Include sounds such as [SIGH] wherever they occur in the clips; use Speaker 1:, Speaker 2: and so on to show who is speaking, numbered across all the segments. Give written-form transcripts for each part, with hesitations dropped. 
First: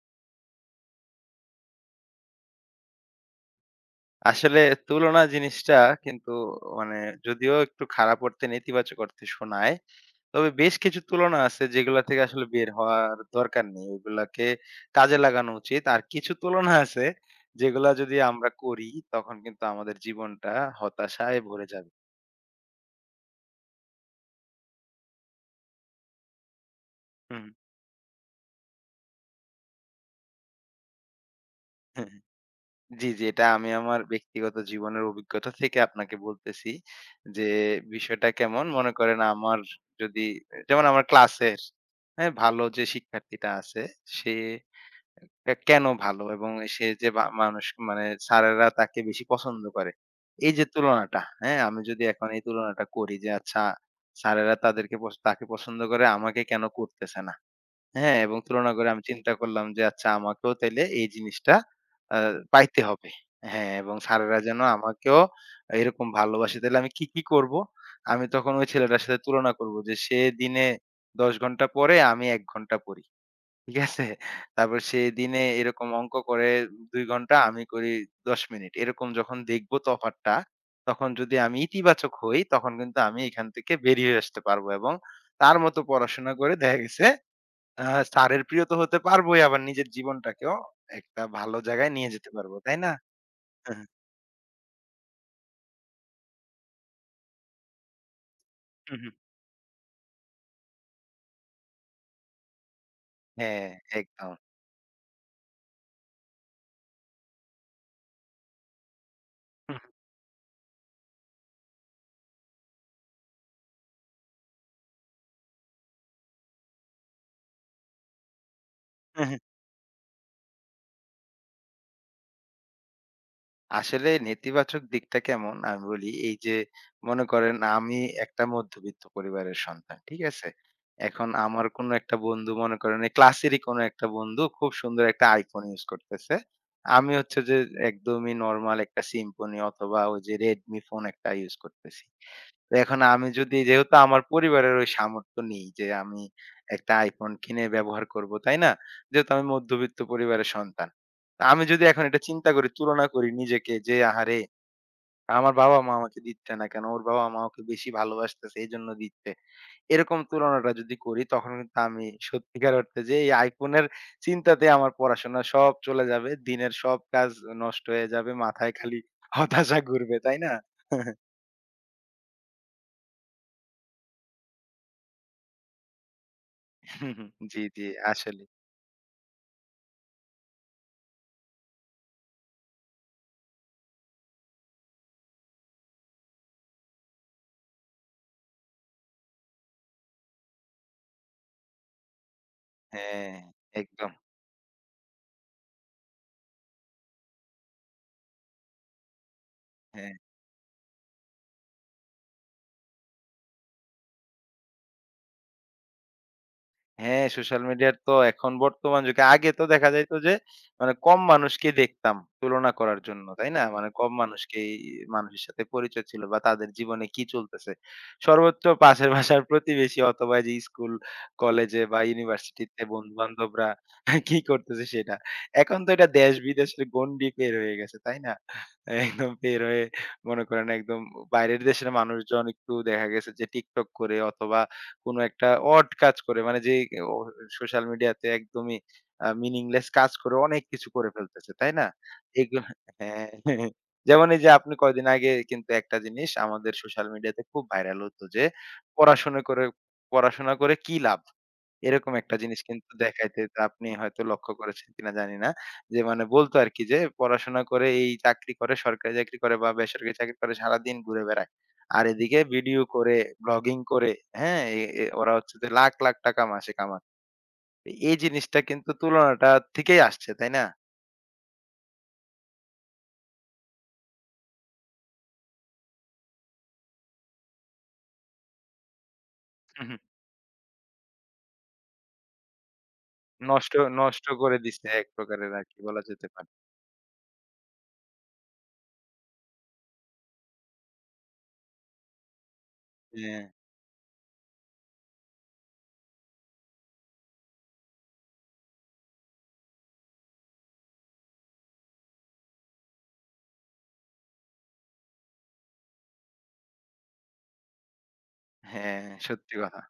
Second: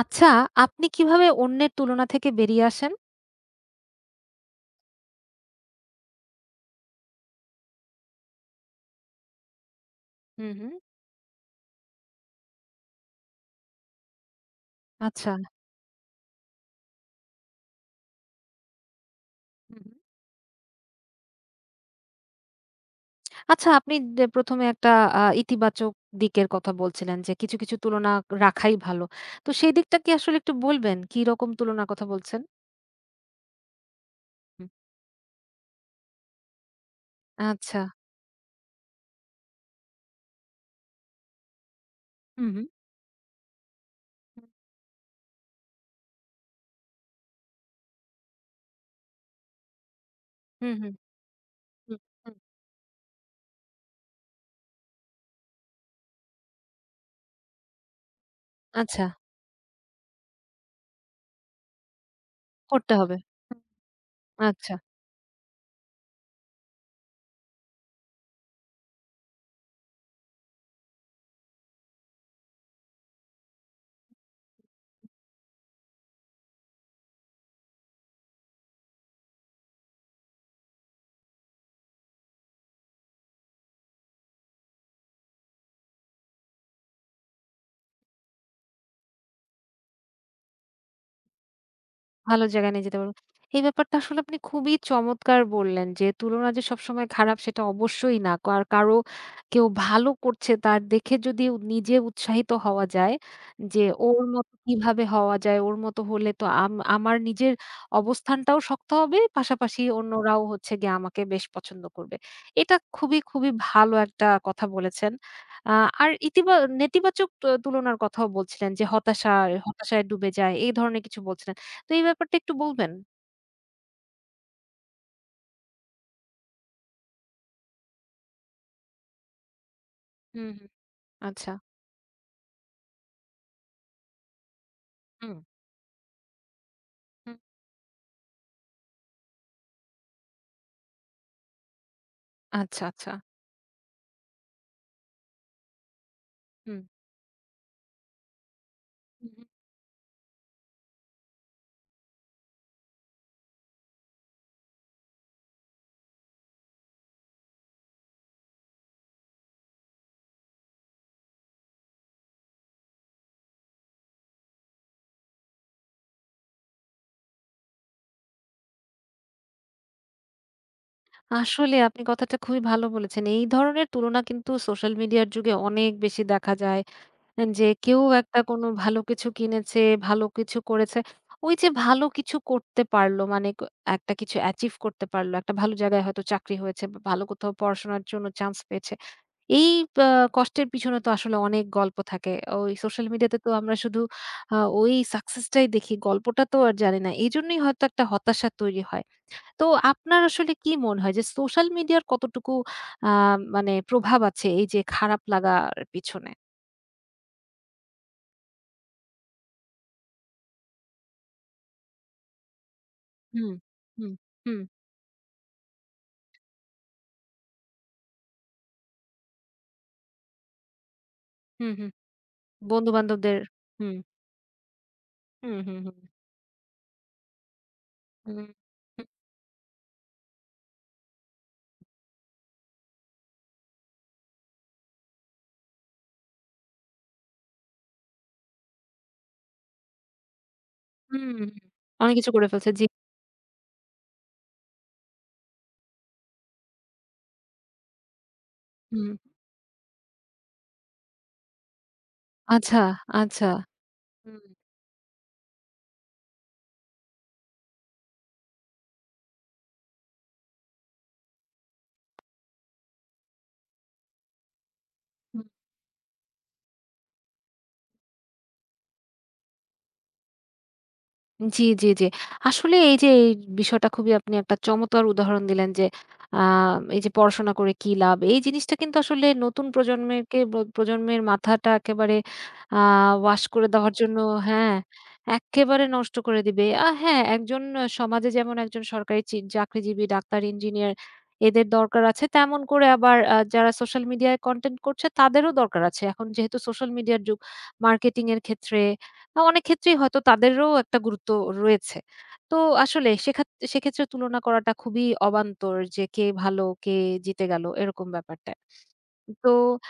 Speaker 1: আচ্ছা, আপনি কিভাবে অন্যের তুলনা থেকে বেরিয়ে আসেন?
Speaker 2: আসলে তুলনা জিনিসটা, কিন্তু মানে যদিও একটু খারাপ অর্থে নেতিবাচক অর্থে শোনায়। তবে
Speaker 1: হুম, হুম।
Speaker 2: বেশ কিছু তুলনা আছে যেগুলা থেকে আসলে বের হওয়ার দরকার নেই। ওগুলাকে কাজে
Speaker 1: আচ্ছা।
Speaker 2: লাগানো উচিত। আর কিছু তুলনা আছে যেগুলা যদি আমরা করি, তখন কিন্তু
Speaker 1: হু, হুম।
Speaker 2: আমাদের জীবনটা হতাশায় ভরে যাবে।
Speaker 1: আচ্ছা, আপনি ১ম এ একটা ইতিবাচক দিকের কথা বলছিলেন যে,
Speaker 2: হুম।
Speaker 1: কিছু তুলনা রাখাই ভালো। তো সেই দিকটা কি আসলে একটু বলবেন? কি রকম তুলনার কথা বলছেন?
Speaker 2: জি, জি। এটা আমি আমার ব্যক্তিগত
Speaker 1: হুম।
Speaker 2: জীবনের অভিজ্ঞতা থেকে আপনাকে বলতেছি যে,
Speaker 1: আচ্ছা।
Speaker 2: বিষয়টা কেমন? মনে করেন আমার যদি, যেমন আমার ক্লাসের, হ্যাঁ?
Speaker 1: হুম,
Speaker 2: ভালো
Speaker 1: হুম।
Speaker 2: যে শিক্ষার্থীটা আছে, সে কেন ভালো এবং সে যে বা মানুষ মানে স্যারেরা তাকে বেশি পছন্দ করে। এই যে
Speaker 1: হুম, হুম।
Speaker 2: তুলনাটা, হ্যাঁ? আমি
Speaker 1: হুম,
Speaker 2: যদি এখন
Speaker 1: হুম।
Speaker 2: এই তুলনাটা করি যে, আচ্ছা স্যারেরা তাদেরকে পছ তাকে পছন্দ করে, আমাকে কেন করতেছে না? হ্যাঁ, এবং তুলনা করে আমি
Speaker 1: আচ্ছা,
Speaker 2: চিন্তা করলাম যে আচ্ছা আমাকেও তাইলে এই জিনিসটা আ পাইতে
Speaker 1: করতে
Speaker 2: হবে।
Speaker 1: হবে। হুম।
Speaker 2: হ্যাঁ, এবং স্যারেরা যেন
Speaker 1: আচ্ছা।
Speaker 2: আমাকেও এরকম ভালোবাসে। তাইলে আমি কি, কি করব? আমি তখন ওই ছেলেটার সাথে তুলনা করব যে সে দিনে ১০ ঘন্টা পড়ে, আমি ১ ঘন্টা পড়ি। ঠিক আছে? তারপর সে দিনে এরকম অঙ্ক করে ২ ঘন্টা, আমি করি ১০ মিনিট। এরকম যখন দেখব তফাৎটা, তখন যদি আমি ইতিবাচক হই তখন কিন্তু আমি এখান থেকে বেরিয়ে আসতে পারব এবং তার মতো পড়াশোনা করে দেখা গেছে স্যারের প্রিয় তো হতে পারবোই, আবার নিজের জীবনটাকেও একটা ভালো জায়গায় নিয়ে যেতে
Speaker 1: ভালো
Speaker 2: পারবো,
Speaker 1: জায়গায়
Speaker 2: তাই
Speaker 1: নিয়ে
Speaker 2: না?
Speaker 1: যেতে পারবো। এই
Speaker 2: হ্যাঁ,
Speaker 1: ব্যাপারটা আসলে আপনি খুবই চমৎকার বললেন যে, তুলনা যে সবসময় খারাপ সেটা অবশ্যই না। আর
Speaker 2: হু, হু।
Speaker 1: কেউ ভালো করছে তার দেখে যদি নিজে উৎসাহিত হওয়া যায়
Speaker 2: হ্যাঁ,
Speaker 1: যে, ওর
Speaker 2: একদম।
Speaker 1: মতো কিভাবে হওয়া যায়, ওর মতো হলে তো আমার নিজের অবস্থানটাও শক্ত হবে,
Speaker 2: হু,
Speaker 1: পাশাপাশি
Speaker 2: হু,
Speaker 1: অন্যরাও হচ্ছে গিয়ে আমাকে বেশ পছন্দ করবে। এটা খুবই, খুবই ভালো একটা কথা বলেছেন। আ আর ইতিবা নেতিবাচক তুলনার কথাও বলছিলেন যে,
Speaker 2: হু, হু।
Speaker 1: হতাশায় ডুবে যায় এই ধরনের কিছু বলছিলেন। তো এই ব্যাপারটা একটু বলবেন?
Speaker 2: আসলে নেতিবাচক দিকটা কেমন, আমি বলি এই যে মনে করেন আমি একটা মধ্যবিত্ত পরিবারের সন্তান, ঠিক আছে?
Speaker 1: হুম,
Speaker 2: এখন
Speaker 1: আচ্ছা।
Speaker 2: আমার কোনো একটা বন্ধু, মনে করেন এই ক্লাসেরই কোনো একটা বন্ধু খুব
Speaker 1: হুম,
Speaker 2: সুন্দর একটা
Speaker 1: আচ্ছা, হুম,
Speaker 2: iPhone ইউজ করতেছে। আমি
Speaker 1: হুম।
Speaker 2: হচ্ছে যে একদমই নরমাল একটা Symphony অথবা ওই যে Redmi ফোন একটা ইউজ করতেছি। তো
Speaker 1: আচ্ছা,
Speaker 2: এখন
Speaker 1: আচ্ছা।
Speaker 2: আমি যদি, যেহেতু আমার পরিবারের ওই সামর্থ্য নেই যে আমি
Speaker 1: হুম,
Speaker 2: একটা আইফোন কিনে ব্যবহার করব, তাই না?
Speaker 1: হুম,
Speaker 2: যেহেতু
Speaker 1: হুম।
Speaker 2: আমি মধ্যবিত্ত পরিবারের সন্তান। তা আমি যদি এখন এটা চিন্তা করি, তুলনা করি নিজেকে যে, "আহারে! আমার বাবা-মা আমাকে দিচ্ছে না কেন? ওর বাবা-মা ওকে বেশি ভালোবাসতেছে, এজন্য দিচ্ছে।" এরকম তুলনাটা যদি করি, তখন কিন্তু আমি সত্যিকার অর্থে যে এই আইফোনের চিন্তাতে আমার পড়াশোনা সব চলে যাবে। দিনের সব কাজ নষ্ট হয়ে যাবে। মাথায় খালি হতাশা ঘুরবে, তাই না? [LAUGHS]
Speaker 1: আসলে আপনি কথাটা খুবই ভালো বলেছেন। এই ধরনের তুলনা কিন্তু সোশ্যাল মিডিয়ার যুগে অনেক বেশি দেখা যায়।
Speaker 2: জি,
Speaker 1: যে
Speaker 2: জি,
Speaker 1: কেউ একটা
Speaker 2: আসলে।
Speaker 1: কোনো ভালো কিছু কিনেছে, ভালো কিছু করেছে। ওই যে ভালো কিছু করতে পারলো মানে একটা কিছু অ্যাচিভ করতে পারলো। একটা ভালো জায়গায় হয়তো চাকরি হয়েছে বা ভালো কোথাও পড়াশোনার জন্য চান্স পেয়েছে। এই আ কষ্টের পিছনে তো আসলে অনেক গল্প থাকে। ওই সোশ্যাল
Speaker 2: হ্যাঁ,
Speaker 1: মিডিয়াতে তো আমরা শুধু
Speaker 2: একদম।
Speaker 1: ওই সাকসেসটাই দেখি। গল্পটা তো আর জানি না। এজন্যই হয়তো একটা হতাশা তৈরি হয়। তো
Speaker 2: হ্যাঁ,
Speaker 1: আপনার আসলে কি মনে হয় যে সোশ্যাল মিডিয়ার কতটুকু আ মানে প্রভাব আছে এই যে খারাপ লাগার পিছনে?
Speaker 2: হ্যাঁ, সোশ্যাল মিডিয়ার তো এখন, বর্তমান যুগে, আগে তো দেখা যাইত যে মানে কম মানুষকে দেখতাম তুলনা করার জন্য, তাই
Speaker 1: হুম,
Speaker 2: না? মানে
Speaker 1: হুম,
Speaker 2: কম
Speaker 1: হুম,
Speaker 2: মানুষকেই, মানুষের সাথে পরিচয় ছিল বা তাদের জীবনে কি চলতেছে। সর্বোচ্চ পাশের বাসার প্রতিবেশী অথবা এই যে স্কুল,
Speaker 1: হুম,
Speaker 2: কলেজে
Speaker 1: হুম।
Speaker 2: বা ইউনিভার্সিটিতে
Speaker 1: বন্ধু-বান্ধবদের,
Speaker 2: বন্ধু-বান্ধবরা
Speaker 1: হুম,
Speaker 2: [LAUGHS] কি করতেছে সেটা।
Speaker 1: হুম, হুম,
Speaker 2: এখন তো
Speaker 1: হুম,
Speaker 2: এটা দেশ-বিদেশের গণ্ডি পের হয়ে গেছে, তাই না?
Speaker 1: হুম, হুম,
Speaker 2: একদম পের হয়ে, মনে করেন, একদম বাইরের দেশের মানুষজন একটু দেখা গেছে যে TikTok করে অথবা কোনো একটা অড কাজ করে, মানে যে অ সোশ্যাল মিডিয়াতে একদমই meaningless কাজ করে অনেক কিছু করে
Speaker 1: হুম, হুম,
Speaker 2: ফেলতেছে, তাই না?
Speaker 1: অনেক কিছু করে
Speaker 2: এগুলো,
Speaker 1: ফেলছে। জি,
Speaker 2: হ্যাঁ, হ্যাঁ। যেমন এই যে আপনি কয়দিন আগে, কিন্তু একটা জিনিস আমাদের সোশ্যাল মিডিয়াতে খুব ভাইরাল হতো যে
Speaker 1: হুম।
Speaker 2: পড়াশোনা করে পড়াশোনা করে কি লাভ? এরকম একটা জিনিস
Speaker 1: আচ্ছা,
Speaker 2: কিন্তু দেখাইতে,
Speaker 1: আচ্ছা।
Speaker 2: তো আপনি হয়তো
Speaker 1: হুম।
Speaker 2: লক্ষ্য করেছেন কিনা জানি না। যে মানে বলতো আরকি যে, "পড়াশোনা করে এই চাকরি করে, সরকারি চাকরি করে বা বেসরকারি চাকরি করে সারাদিন ঘুরে বেড়ায়। আর এদিকে ভিডিও করে, ব্লগিং করে।" হ্যাঁ? এ এ ওরা হচ্ছে যে লাখ, লাখ টাকা মাসে কামায়। এই জিনিসটা কিন্তু তুলনাটা থেকেই আসছে, তাই না?
Speaker 1: জি, জি, জি। আসলে এই যে এই বিষয়টা খুবই আপনি একটা চমৎকার উদাহরণ দিলেন যে, আ এই যে পড়াশোনা করে কি লাভ? এই জিনিসটা কিন্তু আসলে নতুন
Speaker 2: হু, হু।
Speaker 1: প্রজন্মের মাথাটা একেবারে আ ওয়াশ করে
Speaker 2: নষ্ট
Speaker 1: দেওয়ার জন্য,
Speaker 2: নষ্ট করে
Speaker 1: হ্যাঁ,
Speaker 2: দিছে এক প্রকারের, আরকি
Speaker 1: এক্কেবারে
Speaker 2: বলা
Speaker 1: নষ্ট
Speaker 2: যেতে
Speaker 1: করে
Speaker 2: পারে।
Speaker 1: দিবে। হ্যাঁ, সমাজে যেমন একজন সরকারি চাকরিজীবী, ডাক্তার, ইঞ্জিনিয়ার এদের দরকার আছে, তেমন করে আবার
Speaker 2: হ্যাঁ,
Speaker 1: যারা সোশ্যাল মিডিয়ায় কনটেন্ট করছে তাদেরও দরকার আছে। এখন যেহেতু সোশ্যাল মিডিয়ার যুগ, মার্কেটিং এর ক্ষেত্রে অনেক ক্ষেত্রেই হয়তো তাদেরও একটা গুরুত্ব রয়েছে। তো আসলে সেক্ষেত্রে তুলনা করাটা খুবই অবান্তর যে কে ভালো, কে জিতে গেল এরকম ব্যাপারটা।
Speaker 2: হ্যাঁ,
Speaker 1: তো
Speaker 2: সত্যি কথা।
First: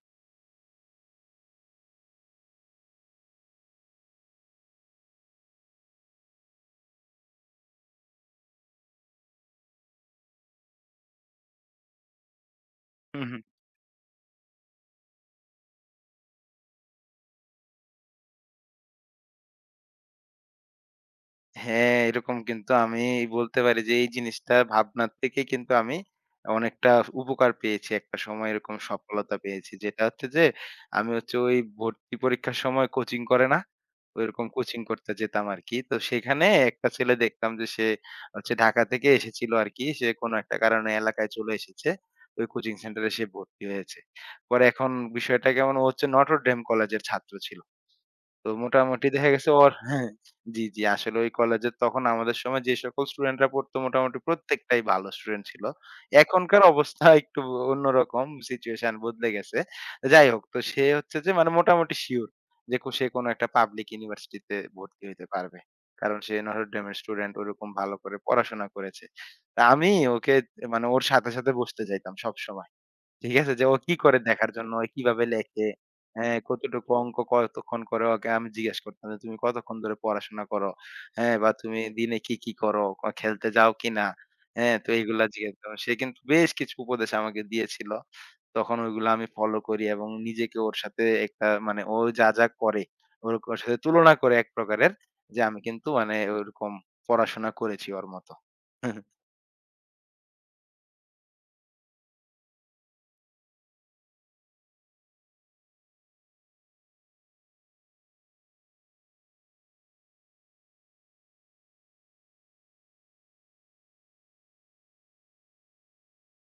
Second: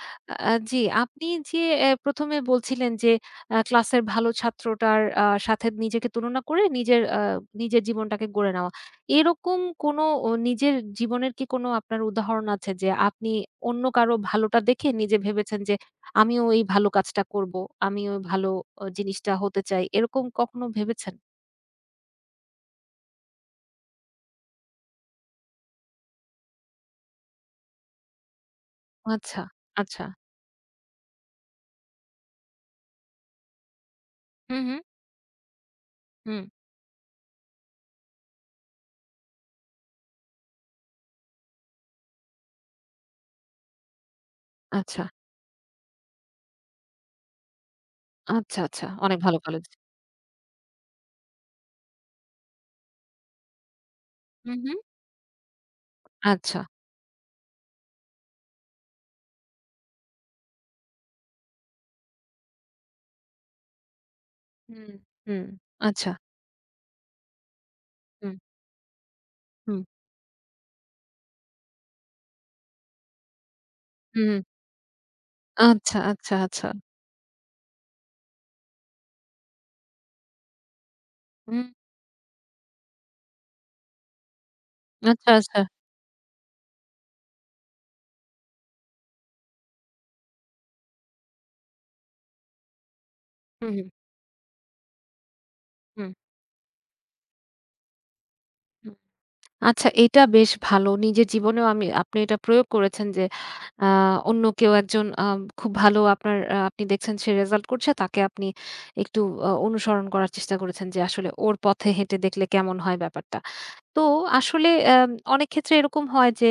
Speaker 1: জি, আপনি যে ১ম এ বলছিলেন যে ক্লাসের ভালো ছাত্রটার সাথে নিজেকে তুলনা করে নিজের জীবনটাকে গড়ে নেওয়া। এরকম কোনো নিজের জীবনের কি কোনো আপনার উদাহরণ আছে যে
Speaker 2: হুম,
Speaker 1: আপনি
Speaker 2: হুম।
Speaker 1: অন্য কারো ভালোটা দেখে নিজে ভেবেছেন যে আমিও এই ভালো কাজটা করব, আমিও ওই ভালো জিনিসটা হতে চাই। এরকম কখনো ভেবেছেন?
Speaker 2: হ্যাঁ, এরকম কিন্তু আমি বলতে পারি যে এই জিনিসটা ভাবনার থেকেই কিন্তু আমি অনেকটা উপকার পেয়েছি। একটা সময় এরকম সফলতা
Speaker 1: আচ্ছা,
Speaker 2: পেয়েছি। যেটা
Speaker 1: আচ্ছা।
Speaker 2: হচ্ছে যে আমি হচ্ছে ওই ভর্তি পরীক্ষার সময় কোচিং করে না? ওইরকম
Speaker 1: হুম, হুম,
Speaker 2: কোচিং করতে যেতাম আরকি। তো
Speaker 1: হুম।
Speaker 2: সেখানে একটা ছেলে দেখতাম যে সে হচ্ছে ঢাকা থেকে এসেছিল আরকি। সে কোনো একটা কারণে এলাকায় চলে এসেছে। ওই কোচিং সেন্টারে সে ভর্তি হয়েছে। পরে এখন
Speaker 1: আচ্ছা,
Speaker 2: বিষয়টা কেমন, ও হচ্ছে নটরডেম কলেজের ছাত্র ছিল। তো
Speaker 1: আচ্ছা, আচ্ছা।
Speaker 2: মোটামুটি
Speaker 1: অনেক
Speaker 2: দেখা
Speaker 1: ভালো
Speaker 2: গেছে
Speaker 1: কলেজ।
Speaker 2: ওর, হ্যাঁ, জি, জি। আসলে ওই কলেজে তখন আমাদের সময় যে সকল স্টুডেন্টরা পড়তো মোটামুটি
Speaker 1: হুম, হুম।
Speaker 2: প্রত্যেকটাই ভালো স্টুডেন্ট ছিল।
Speaker 1: আচ্ছা।
Speaker 2: এখনকার অবস্থা একটু অন্যরকম, সিচুয়েশন বদলে গেছে। যাই হোক, তো সে হচ্ছে যে মানে মোটামুটি সিউর যে সে কোনো একটা পাবলিক ইউনিভার্সিটিতে
Speaker 1: হুম,
Speaker 2: ভর্তি হইতে
Speaker 1: হুম।
Speaker 2: পারবে।
Speaker 1: আচ্ছা।
Speaker 2: কারণ সে নটরডেমের স্টুডেন্ট, ওরকম ভালো করে
Speaker 1: হুম।
Speaker 2: পড়াশোনা করেছে। তা
Speaker 1: হুম,
Speaker 2: আমি ওকে, মানে ওর সাথে বসতে চাইতাম সবসময়। ঠিক আছে? যে ও কি করে
Speaker 1: হুম।
Speaker 2: দেখার জন্য, ও কিভাবে লেখে,
Speaker 1: আচ্ছা, আচ্ছা,
Speaker 2: হ্যাঁ,
Speaker 1: আচ্ছা।
Speaker 2: কতটুকু অঙ্ক কতক্ষণ করে, ওকে আমি জিজ্ঞেস করতাম যে, "তুমি কতক্ষণ ধরে পড়াশোনা করো?" হ্যাঁ, বা
Speaker 1: হুম,
Speaker 2: "তুমি দিনে কি, কি করো? খেলতে যাও কিনা?" হ্যাঁ, তো এগুলা
Speaker 1: আচ্ছা,
Speaker 2: জিজ্ঞেস
Speaker 1: আচ্ছা।
Speaker 2: করতাম। সে কিন্তু বেশ কিছু উপদেশ আমাকে দিয়েছিল। তখন ওইগুলো আমি ফলো করি এবং নিজেকে ওর সাথে একটা, মানে ও যা, যা করে ওর ওর
Speaker 1: হুম,
Speaker 2: সাথে
Speaker 1: হুম,
Speaker 2: তুলনা করে এক প্রকারের যে আমি কিন্তু
Speaker 1: হুম,
Speaker 2: মানে ওরকম পড়াশোনা করেছি ওর মতো।
Speaker 1: হুম।
Speaker 2: [LAUGHS]
Speaker 1: আচ্ছা, এটা বেশ ভালো। নিজের জীবনেও আপনি এটা প্রয়োগ করেছেন যে আ অন্য কেউ একজন খুব ভালো আপনার আ আপনি দেখছেন সে রেজাল্ট করছে তাকে আপনি একটু অনুসরণ করার চেষ্টা করেছেন যে আসলে ওর পথে হেঁটে দেখলে কেমন হয় ব্যাপারটা। তো আসলে অনেক ক্ষেত্রে এরকম হয় যে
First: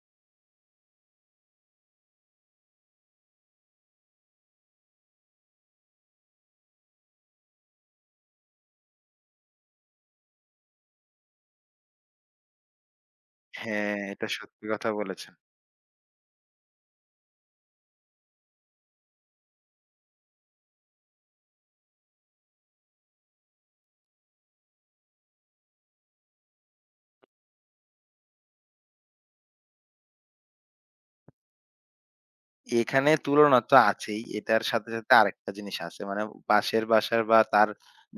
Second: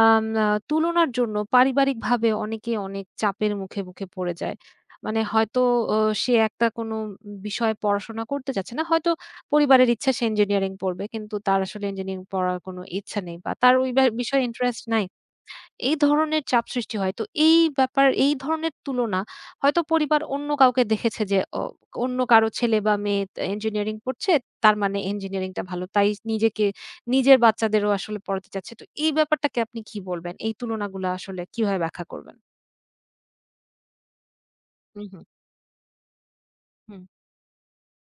Speaker 1: আম আ তুলনার জন্য পারিবারিকভাবে অনেকে অনেক চাপের মুখে পড়ে যায়। মানে হয়তো অ সে একটা কোনো বিষয়ে পড়াশোনা করতে চাচ্ছে না। হয়তো পরিবারের ইচ্ছা সে ইঞ্জিনিয়ারিং পড়বে। কিন্তু তার আসলে ইঞ্জিনিয়ারিং পড়ার কোনো ইচ্ছা নেই বা তার ওই
Speaker 2: হ্যাঁ, এটা
Speaker 1: বিষয়ে
Speaker 2: সত্যি
Speaker 1: ইন্টারেস্ট
Speaker 2: কথা
Speaker 1: নাই।
Speaker 2: বলেছেন।
Speaker 1: এই ধরনের চাপ সৃষ্টি হয়। তো এই ধরনের তুলনা হয়তো পরিবার অন্য কাউকে দেখেছে যে অন্য কারো ছেলে বা মেয়ে তে ইঞ্জিনিয়ারিং পড়ছে, তার মানে ইঞ্জিনিয়ারিংটা ভালো। তাই নিজের বাচ্চাদেরও আসলে পড়াতে চাচ্ছে। তো এই ব্যাপারটাকে আপনি কি বলবেন? এই তুলনাগুলা আসলে কিভাবে ব্যাখ্যা করবেন?
Speaker 2: এখানে তুলনা তো আছেই। এটার সাথে,
Speaker 1: হুম,
Speaker 2: সাথে
Speaker 1: হুম,
Speaker 2: আরেকটা জিনিস আছে। মানে পাশের
Speaker 1: হুম।
Speaker 2: বাসার বা তার,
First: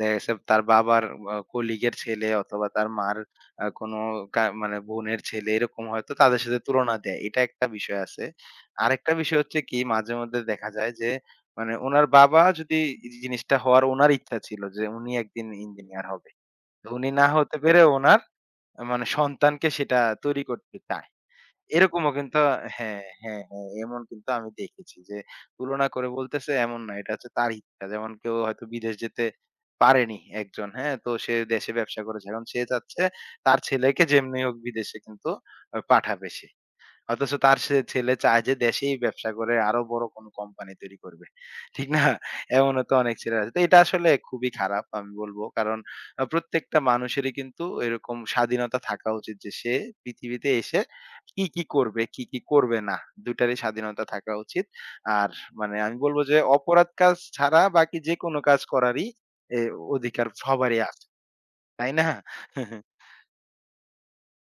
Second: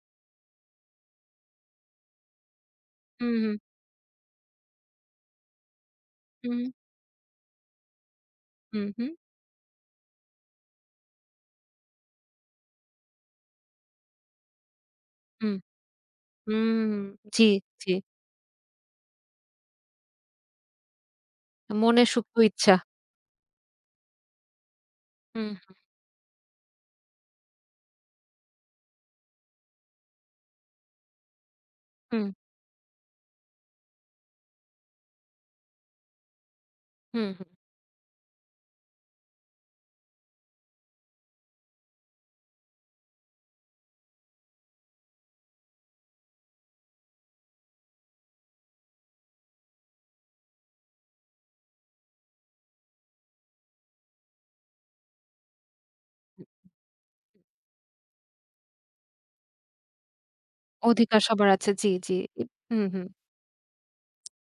Speaker 2: দেখা গেছে তার বাবার কলিগের ছেলে অথবা তার মার
Speaker 1: হুম, হুম,
Speaker 2: কোনো মানে বোনের ছেলে, এরকম হয়তো তাদের
Speaker 1: হুম,
Speaker 2: সাথে তুলনা দেয়। এটা একটা বিষয় আছে।
Speaker 1: হুম, হুম,
Speaker 2: আরেকটা বিষয় হচ্ছে কি, মাঝে মধ্যে দেখা যায় যে মানে উনার বাবা যদি, জিনিসটা হওয়ার উনার ইচ্ছা ছিল যে উনি একদিন
Speaker 1: হুম,
Speaker 2: ইঞ্জিনিয়ার হবে। তো
Speaker 1: হুম।
Speaker 2: উনি না
Speaker 1: জি,
Speaker 2: হতে পেরে
Speaker 1: জি।
Speaker 2: উনার, মানে সন্তানকে সেটা তৈরি করতে চায়।
Speaker 1: মনের
Speaker 2: এরকমও
Speaker 1: সুপ্ত
Speaker 2: কিন্তু,
Speaker 1: ইচ্ছা।
Speaker 2: হ্যাঁ, হ্যাঁ, হ্যাঁ, এমন কিন্তু আমি দেখেছি যে
Speaker 1: হুম,
Speaker 2: তুলনা করে বলতেছে এমন না। এটা হচ্ছে তার ইচ্ছা। যেমন কেউ হয়তো বিদেশ যেতে পারেনি একজন, হ্যাঁ? তো সে দেশে ব্যবসা
Speaker 1: হুম,
Speaker 2: করেছে। এখন সে চাচ্ছে তার ছেলেকে যেমনি হোক বিদেশে কিন্তু পাঠাবে সে।
Speaker 1: হুম,
Speaker 2: অথচ
Speaker 1: হুম,
Speaker 2: তার সে ছেলে চায় যে দেশেই ব্যবসা করে আরো বড় কোনো কোম্পানি তৈরি করবে। ঠিক না? এমনও তো অনেক ছেলে আছে। তো এটা আসলে খুবই খারাপ আমি বলব। কারণ প্রত্যেকটা মানুষেরই কিন্তু এরকম স্বাধীনতা থাকা উচিত যে সে পৃথিবীতে এসে কি, কি করবে, কি, কি করবে না। ২ টারই স্বাধীনতা থাকা উচিত। আর মানে আমি বলব যে
Speaker 1: হুম।
Speaker 2: অপরাধ কাজ ছাড়া বাকি যেকোনো কাজ করারই এ অধিকার সবারই আছে।
Speaker 1: অধিকার সবার আছে। জি,
Speaker 2: তাই না?
Speaker 1: জি।
Speaker 2: [LAUGHS]
Speaker 1: হুম, হুম।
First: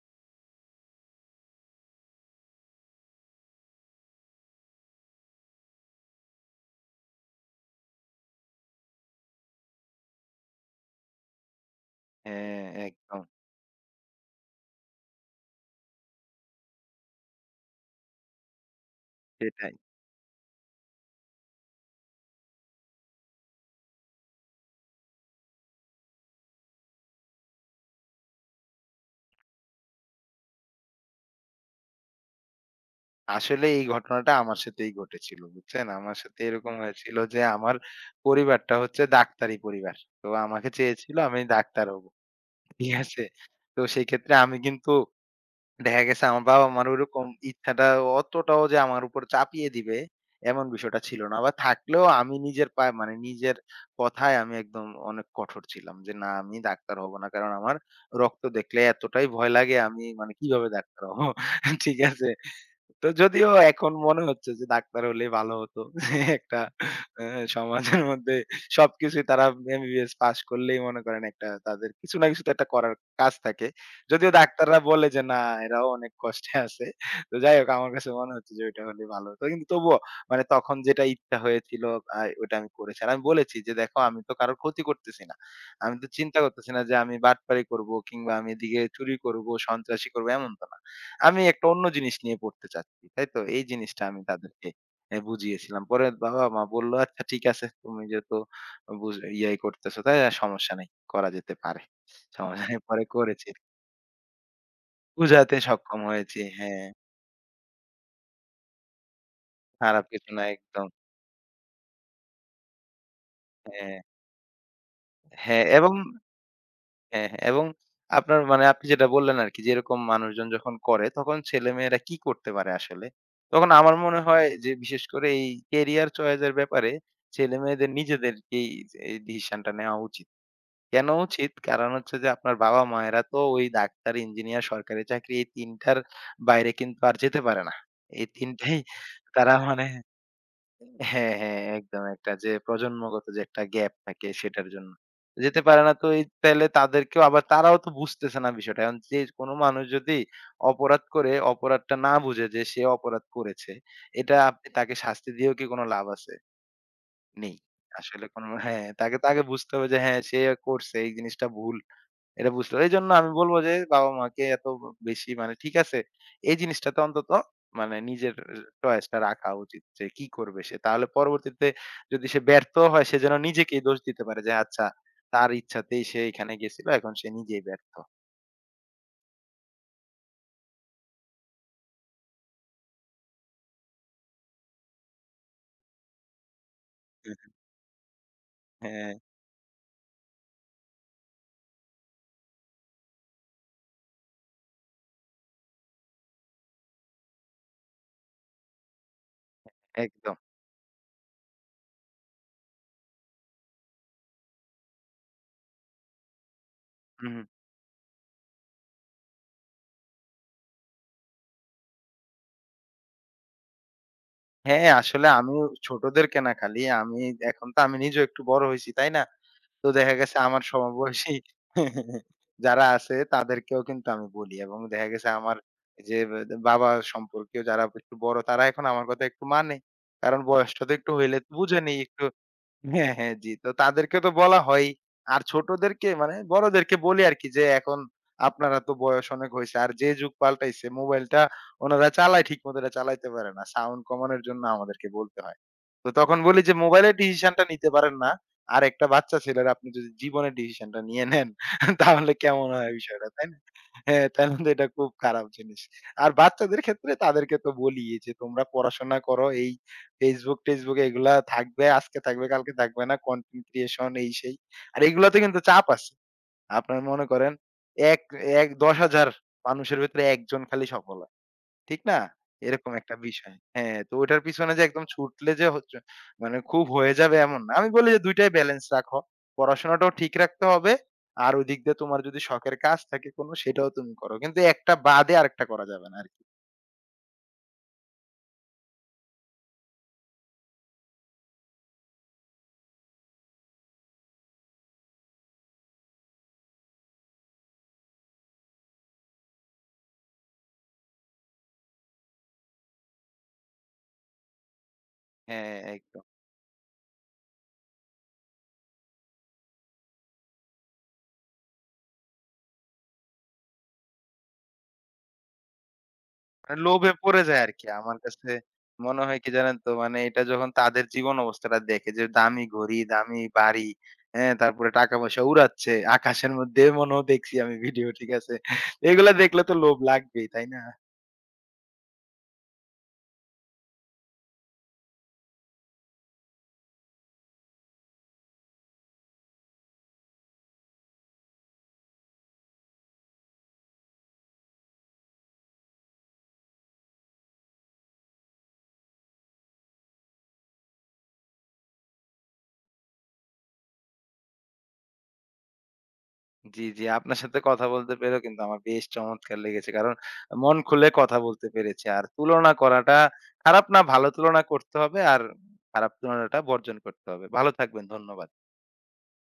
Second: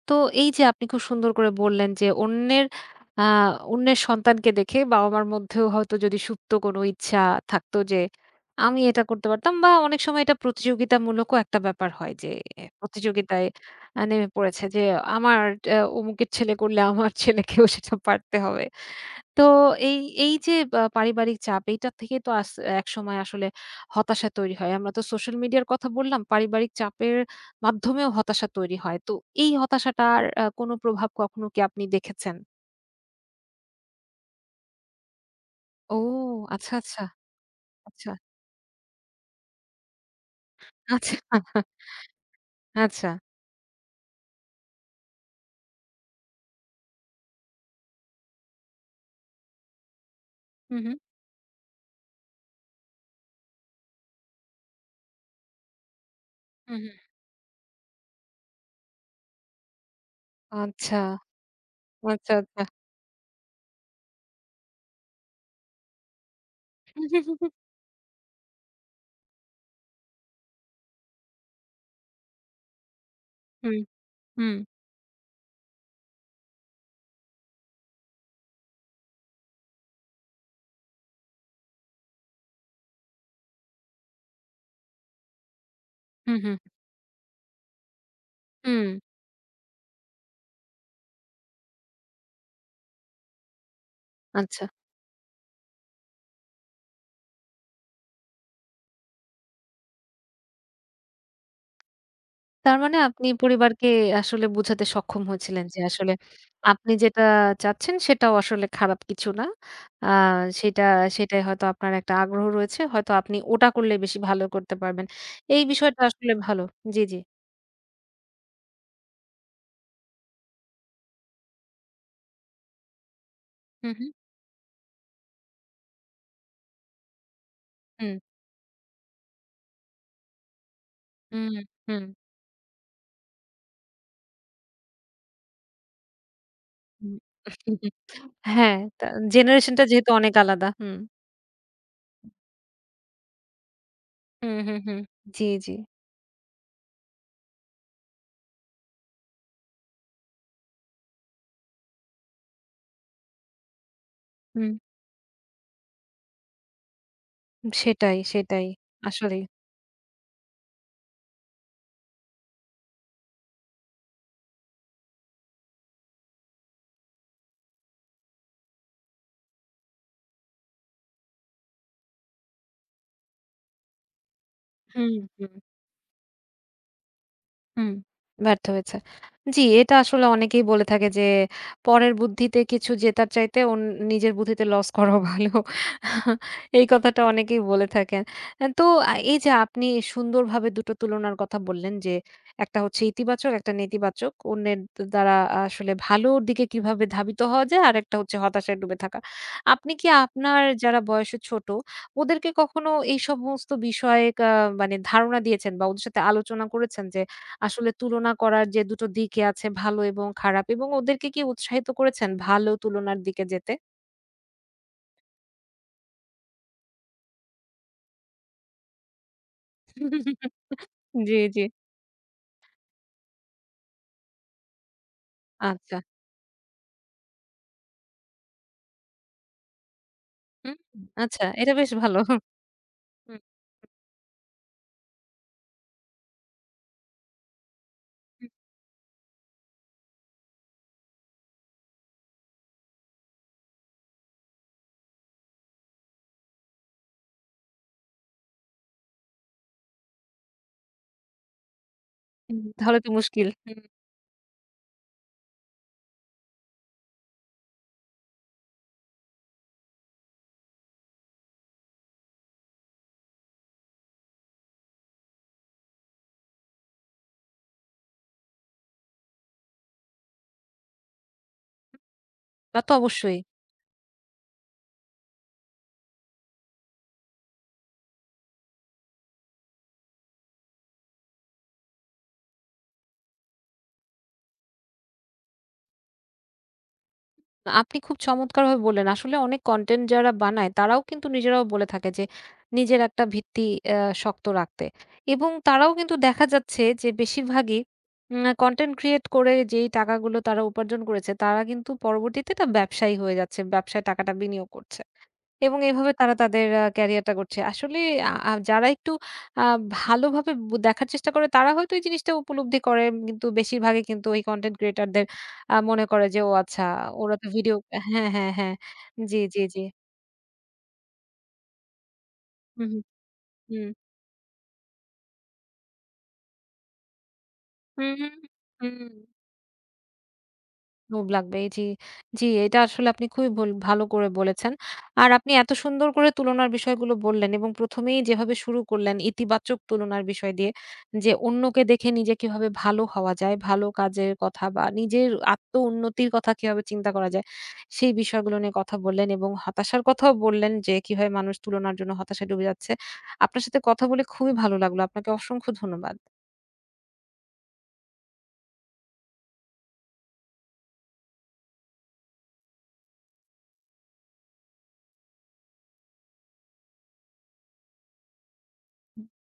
Speaker 1: তো এই যে আপনি খুব সুন্দর করে বললেন যে আ অন্যের সন্তানকে দেখে বাবা-মার মধ্যেও হয়তো যদি সুপ্ত কোনো ইচ্ছা থাকতো যে আমি এটা করতে পারতাম বা অনেক সময় এটা প্রতিযোগিতামূলকও একটা ব্যাপার হয় যে
Speaker 2: হ্যাঁ, একদম।
Speaker 1: প্রতিযোগিতায় নেমে পড়েছে যে আমার অমুকের ছেলে করলে আমার ছেলেকেও সেটা পারতে হবে। তো
Speaker 2: সেটাই।
Speaker 1: এই, এই যে বা পারিবারিক চাপ এইটা থেকে তো একসময় আসলে হতাশা তৈরি হয়। আমরা তো সোশ্যাল মিডিয়ার কথা বললাম, পারিবারিক চাপের মাধ্যমেও হতাশা তৈরি হয়। তো এই হতাশাটার কোনো প্রভাব কখনো কি আপনি দেখেছেন?
Speaker 2: আসলে এই ঘটনাটা আমার সাথেই ঘটেছিল। বুঝছেন?
Speaker 1: ও
Speaker 2: আমার সাথে
Speaker 1: আচ্ছা,
Speaker 2: এরকম
Speaker 1: আচ্ছা,
Speaker 2: হয়েছিল যে আমার
Speaker 1: আচ্ছা,
Speaker 2: পরিবারটা হচ্ছে ডাক্তারি পরিবার। তো আমাকে চেয়েছিল
Speaker 1: আচ্ছা,
Speaker 2: আমি
Speaker 1: [LAUGHS]
Speaker 2: ডাক্তার হব। ঠিক
Speaker 1: আচ্ছা।
Speaker 2: আছে? তো সেক্ষেত্রে আমি কিন্তু দেখা গেছে আমার বাবা-মার ওইরকম ইচ্ছাটা অতটাও যে আমার উপর চাপিয়ে দিবে, এমন
Speaker 1: হু, হু,
Speaker 2: বিষয়টা ছিল না। বা থাকলেও আমি নিজের পায়ে, মানে নিজের কথায় আমি একদম অনেক কঠোর ছিলাম। যে না, আমি
Speaker 1: হু, হু।
Speaker 2: ডাক্তার হব না। কারণ আমার রক্ত দেখলে এতটাই ভয় লাগে, আমি মানে কিভাবে
Speaker 1: আচ্ছা,
Speaker 2: ডাক্তার হব? [LAUGHS] ঠিক আছে?
Speaker 1: আচ্ছা, আচ্ছা।
Speaker 2: তো যদিও এখন মনে হচ্ছে যে ডাক্তার হলে ভালো হতো। [LAUGHS] যে একটা আ সমাজের মধ্যে সবকিছুই তারা এমবিবিএস পাস করলেই মনে করেন একটা, তাদের কিছু না কিছু তো একটা করার কাজ থাকে।
Speaker 1: হুম, হুম,
Speaker 2: যদিও
Speaker 1: হুম,
Speaker 2: ডাক্তাররা বলে যে না, এরাও অনেক কষ্টে আছে। তো যাই হোক, আমার কাছে মনে হচ্ছে যে ওইটা হলে ভালো হতো। কিন্তু তবুও মানে তখন যেটা ইচ্ছা হয়েছিল ওটা আমি করেছি। আর আমি বলেছি যে দেখো, আমি তো কারোর ক্ষতি করতেছি না। আমি তো
Speaker 1: হুম,
Speaker 2: চিন্তা
Speaker 1: হুম,
Speaker 2: করতেছি না যে আমি বাটপারি করব কিংবা আমি এদিকে
Speaker 1: হুম, হুম।
Speaker 2: চুরি করব, সন্ত্রাসী করব, এমন তো না। আমি একটা অন্য জিনিস নিয়ে পড়তে চাচ্ছি। তাই তো? এই জিনিসটা আমি
Speaker 1: আচ্ছা।
Speaker 2: তাদেরকে বুঝিয়েছিলাম। পরে বাবা-মা বলল, "আচ্ছা ঠিক আছে। তুমি যেহেতু ইয়াই করতেছো তাই আর সমস্যা নাই। করা যেতে পারে।" সমস্যা
Speaker 1: তার
Speaker 2: নেই,
Speaker 1: মানে
Speaker 2: পরে
Speaker 1: আপনি
Speaker 2: করেছি।
Speaker 1: পরিবারকে আসলে বোঝাতে সক্ষম
Speaker 2: বুঝাতে
Speaker 1: হয়েছিলেন যে
Speaker 2: সক্ষম
Speaker 1: আসলে
Speaker 2: হয়েছি। হ্যাঁ,
Speaker 1: আপনি যেটা চাচ্ছেন সেটাও আসলে খারাপ কিছু না।
Speaker 2: খারাপ
Speaker 1: আ
Speaker 2: কিছু না
Speaker 1: সেটা
Speaker 2: একদম।
Speaker 1: সেটাই হয়তো আপনার একটা আগ্রহ রয়েছে। হয়তো আপনি ওটা করলে
Speaker 2: হ্যাঁ,
Speaker 1: বেশি ভালো করতে পারবেন। এই
Speaker 2: হ্যাঁ এবং
Speaker 1: বিষয়টা আসলে ভালো। জি, জি।
Speaker 2: হ্যাঁ, হ্যাঁ এবং আপনার, মানে আপনি যেটা বললেন আরকি যে এরকম মানুষজন যখন করে তখন ছেলেমেয়েরা কি করতে পারে আসলে? তখন
Speaker 1: হু,
Speaker 2: আমার
Speaker 1: হু।
Speaker 2: মনে হয় যে বিশেষ করে এই ক্যারিয়ার চয়েস এর ব্যাপারে ছেলেমেয়েদের
Speaker 1: হুম,
Speaker 2: নিজেদেরকেই এই ডিসিশনটা নেওয়া উচিত। কেন উচিত?
Speaker 1: হুম,
Speaker 2: কারণ
Speaker 1: হুম,
Speaker 2: হচ্ছে যে আপনার বাবা-মায়েরা তো ওই ডাক্তার, ইঞ্জিনিয়ার, সরকারি চাকরি এই ৩ টার বাইরে কিন্তু
Speaker 1: হুম।
Speaker 2: আর যেতে পারে না। এই ৩
Speaker 1: হ্যাঁ,
Speaker 2: টাই
Speaker 1: তা
Speaker 2: তারা
Speaker 1: জেনারেশনটা
Speaker 2: মানে,
Speaker 1: যেহেতু অনেক আলাদা। হুম।
Speaker 2: হ্যাঁ, হ্যাঁ, একদম, একটা যে প্রজন্মগত যে একটা গ্যাপ থাকে
Speaker 1: হুম,
Speaker 2: সেটার
Speaker 1: হুম,
Speaker 2: জন্য।
Speaker 1: হুম। জি,
Speaker 2: যেতে
Speaker 1: জি।
Speaker 2: পারে না, তো এই তাইলে তাদেরকেও, আবার তারাও তো বুঝতেছে না বিষয়টা। এখন যে কোনো মানুষ যদি অপরাধ করে, অপরাধটা না বুঝে যে সে অপরাধ করেছে, এটা আপনি
Speaker 1: হুম,
Speaker 2: তাকে শাস্তি দিয়েও কি কোনো লাভ আছে? নেই।
Speaker 1: সেটাই,
Speaker 2: আসলে কোনো,
Speaker 1: সেটাই।
Speaker 2: হ্যাঁ, তাকে তো
Speaker 1: আসলেই।
Speaker 2: আগে বুঝতে হবে যে হ্যাঁ, সে করছে এই জিনিসটা ভুল। এটা বুঝলো। এইজন্য আমি বলব যে বাবা-মাকে এত বেশি, মানে ঠিক আছে, এই জিনিসটাতে অন্তত মানে নিজের চয়েসটা রাখা উচিত যে কি করবে সে। তাহলে পরবর্তীতে যদি সে ব্যর্থ হয় সে যেন নিজেকেই দোষ দিতে পারে যে আচ্ছা
Speaker 1: হুম,
Speaker 2: তার
Speaker 1: হুম।
Speaker 2: ইচ্ছাতেই সে এখানে গেছিল। এখন সে নিজেই
Speaker 1: হুম,
Speaker 2: ব্যর্থ।
Speaker 1: ব্যর্থ হয়েছে। জি, এটা আসলে অনেকেই বলে থাকে যে, পরের বুদ্ধিতে কিছু জেতার চাইতে নিজের বুদ্ধিতে লস করা ভালো। এই কথাটা
Speaker 2: হুম, হুম।
Speaker 1: অনেকেই বলে থাকেন। তো
Speaker 2: হ্যাঁ,
Speaker 1: এই যে আপনি সুন্দরভাবে ২ টো তুলনার কথা বললেন যে, একটা হচ্ছে ইতিবাচক, একটা নেতিবাচক। অন্যের দ্বারা আসলে ভালোর দিকে কিভাবে ধাবিত হওয়া যায়, আরেকটা হচ্ছে হতাশায় ডুবে থাকা। আপনি কি
Speaker 2: একদম।
Speaker 1: আপনার যারা বয়সে ছোট, ওদেরকে কখনো এই সমস্ত বিষয়ে মানে ধারণা দিয়েছেন বা ওদের সাথে আলোচনা করেছেন যে
Speaker 2: হুম, হুম।
Speaker 1: আসলে তুলনা করার যে দুটো দিকই আছে ভালো এবং খারাপ এবং ওদেরকে কি উৎসাহিত করেছেন ভালো তুলনার দিকে যেতে?
Speaker 2: হ্যাঁ, আসলে আমিও ছোটদেরকে না, খালি আমি, এখন তো আমি নিজেও একটু বড় হইছি, তাই না? তো দেখা গেছে আমার সমবয়সী
Speaker 1: জি, জি।
Speaker 2: [LAUGHS] যারা আছে তাদেরকেও কিন্তু আমি বলি এবং দেখা গেছে আমার
Speaker 1: আচ্ছা।
Speaker 2: যে বাবা সম্পর্কীয় যারা একটু বড় তারা এখন আমার কথা একটু মানে। কারণ
Speaker 1: হুম,
Speaker 2: বয়সটা তো একটু হইলে
Speaker 1: আচ্ছা, এটা বেশ
Speaker 2: বুঝেনি
Speaker 1: ভালো।
Speaker 2: একটু, হ্যাঁ, হ্যাঁ,
Speaker 1: হুম,
Speaker 2: জি। তো তাদেরকে তো বলা হয়ই। আর ছোটদেরকে, মানে বড়দেরকে বলি আরকি যে, "এখন
Speaker 1: হুম,
Speaker 2: আপনারা তো বয়স অনেক হইছে। আর যে যুগ পাল্টাইছে, মোবাইলটা ওনারা চালায় ঠিকমতো, এটা চালাইতে পারে না। সাউন্ড কমানোর জন্য আমাদেরকে বলতে হয়।" তো তখন বলি যে, "মোবাইলের ডিসিশনটা নিতে পারেন না। আর একটা বাচ্চা ছেলের আপনি যদি জীবনের ডিসিশনটা নিয়ে নেন [LAUGHS] তাহলে
Speaker 1: হুম,
Speaker 2: কেমন হয়
Speaker 1: তাহলে তো
Speaker 2: বিষয়টা?" তাই
Speaker 1: মুশকিল।
Speaker 2: না?
Speaker 1: হুম,
Speaker 2: হ্যাঁ, তাহলে তো এটা খুব খারাপ জিনিস। আর বাচ্চাদের ক্ষেত্রে তাদেরকে তো বলি যে, "তোমরা পড়াশোনা করো। এই Facebook টেসবুক এগুলা থাকবে, আজকে থাকবে কালকে থাকবে না। কনটেন্ট ক্রিয়েশন এই সেই। আর এগুলাতে কিন্তু চাপ আছে। আপনার মনে করেন এক এক ১০,০০০ মানুষের ভেতরে একজন খালি সফল হয়। ঠিক না?
Speaker 1: তা তো
Speaker 2: এরকম একটা
Speaker 1: অবশ্যই।
Speaker 2: বিষয়।" হ্যাঁ, তো ওটার পিছনে যে একদম ছুটলে যে হচ্ছে, মানে খুব হয়ে যাবে এমন না। আমি বলি যে ২ টাই ব্যালেন্স রাখো। পড়াশোনাটাও ঠিক রাখতে হবে। আর ওদিক দিয়ে তোমার যদি শখের কাজ থাকে কোনো, সেটাও তুমি করো। কিন্তু একটা বাদে আরেকটা করা যাবে না আরকি।
Speaker 1: আপনি খুব চমৎকারভাবে বললেন। আসলে অনেক কনটেন্ট যারা বানায় তারাও কিন্তু নিজেরাও বলে থাকে যে নিজের একটা ভিত্তি আ শক্ত রাখতে। এবং তারাও কিন্তু দেখা যাচ্ছে যে বেশিরভাগই কনটেন্ট ক্রিয়েট করে যেই টাকাগুলো তারা উপার্জন করেছে তারা কিন্তু পরবর্তীতে এটা ব্যবসায়ী হয়ে যাচ্ছে। ব্যবসায় টাকাটা বিনিয়োগ করছে।
Speaker 2: হ্যাঁ,
Speaker 1: এবং এভাবে
Speaker 2: একদম।
Speaker 1: তারা তাদের ক্যারিয়ারটা গড়ছে। আসলে আ আ যারা একটু আ ভালোভাবে দেখার চেষ্টা করে তারা হয়তো এই জিনিসটা উপলব্ধি করে। কিন্তু বেশিরভাগই কিন্তু এই কনটেন্ট ক্রিয়েটর দের মনে করে যে, "ও
Speaker 2: মানে
Speaker 1: আচ্ছা
Speaker 2: লোভে
Speaker 1: ওরা
Speaker 2: পড়ে
Speaker 1: তো
Speaker 2: যায়
Speaker 1: ভিডিও।"
Speaker 2: আরকি। আমার
Speaker 1: হ্যাঁ, হ্যাঁ,
Speaker 2: কাছে
Speaker 1: হ্যাঁ।
Speaker 2: মনে
Speaker 1: জি,
Speaker 2: হয় কি
Speaker 1: জি,
Speaker 2: জানেন
Speaker 1: জি।
Speaker 2: তো? মানে এটা যখন তাদের জীবন অবস্থাটা দেখে, যে দামি
Speaker 1: হু, হু।
Speaker 2: ঘড়ি, দামি
Speaker 1: হুম।
Speaker 2: বাড়ি, হ্যাঁ? তারপরে টাকা-পয়সা উড়াচ্ছে আকাশের মধ্যে, এমনও দেখছি আমি ভিডিও,
Speaker 1: হুম,
Speaker 2: ঠিক
Speaker 1: হুম,
Speaker 2: আছে?
Speaker 1: হুম।
Speaker 2: এগুলা দেখলে তো লোভ লাগবেই, তাই না?
Speaker 1: লোভ লাগবে। জি, জি, এটা আসলে আপনি খুবই ভালো করে বলেছেন। আর আপনি এত সুন্দর করে তুলনার বিষয়গুলো বললেন এবং ১ম এই যেভাবে শুরু করলেন ইতিবাচক তুলনার বিষয় দিয়ে। যে অন্যকে দেখে নিজে কিভাবে ভালো হওয়া যায়, ভালো কাজের কথা বা নিজের আত্ম উন্নতির কথা কিভাবে চিন্তা করা যায়, সেই বিষয়গুলো নিয়ে কথা বললেন এবং হতাশার কথাও বললেন যে কিভাবে মানুষ তুলনার জন্য হতাশায় ডুবে যাচ্ছে। আপনার সাথে কথা বলে খুবই ভালো লাগলো। আপনাকে অসংখ্য ধন্যবাদ।
Speaker 2: জি, জি। আপনার সাথে কথা বলতে পেরেও কিন্তু আমার বেশ চমৎকার লেগেছে। কারণ মন খুলে কথা বলতে পেরেছি। আর তুলনা করাটা খারাপ না, ভালো তুলনা করতে হবে আর খারাপ তুলনাটা বর্জন করতে হবে। ভালো থাকবেন। ধন্যবাদ।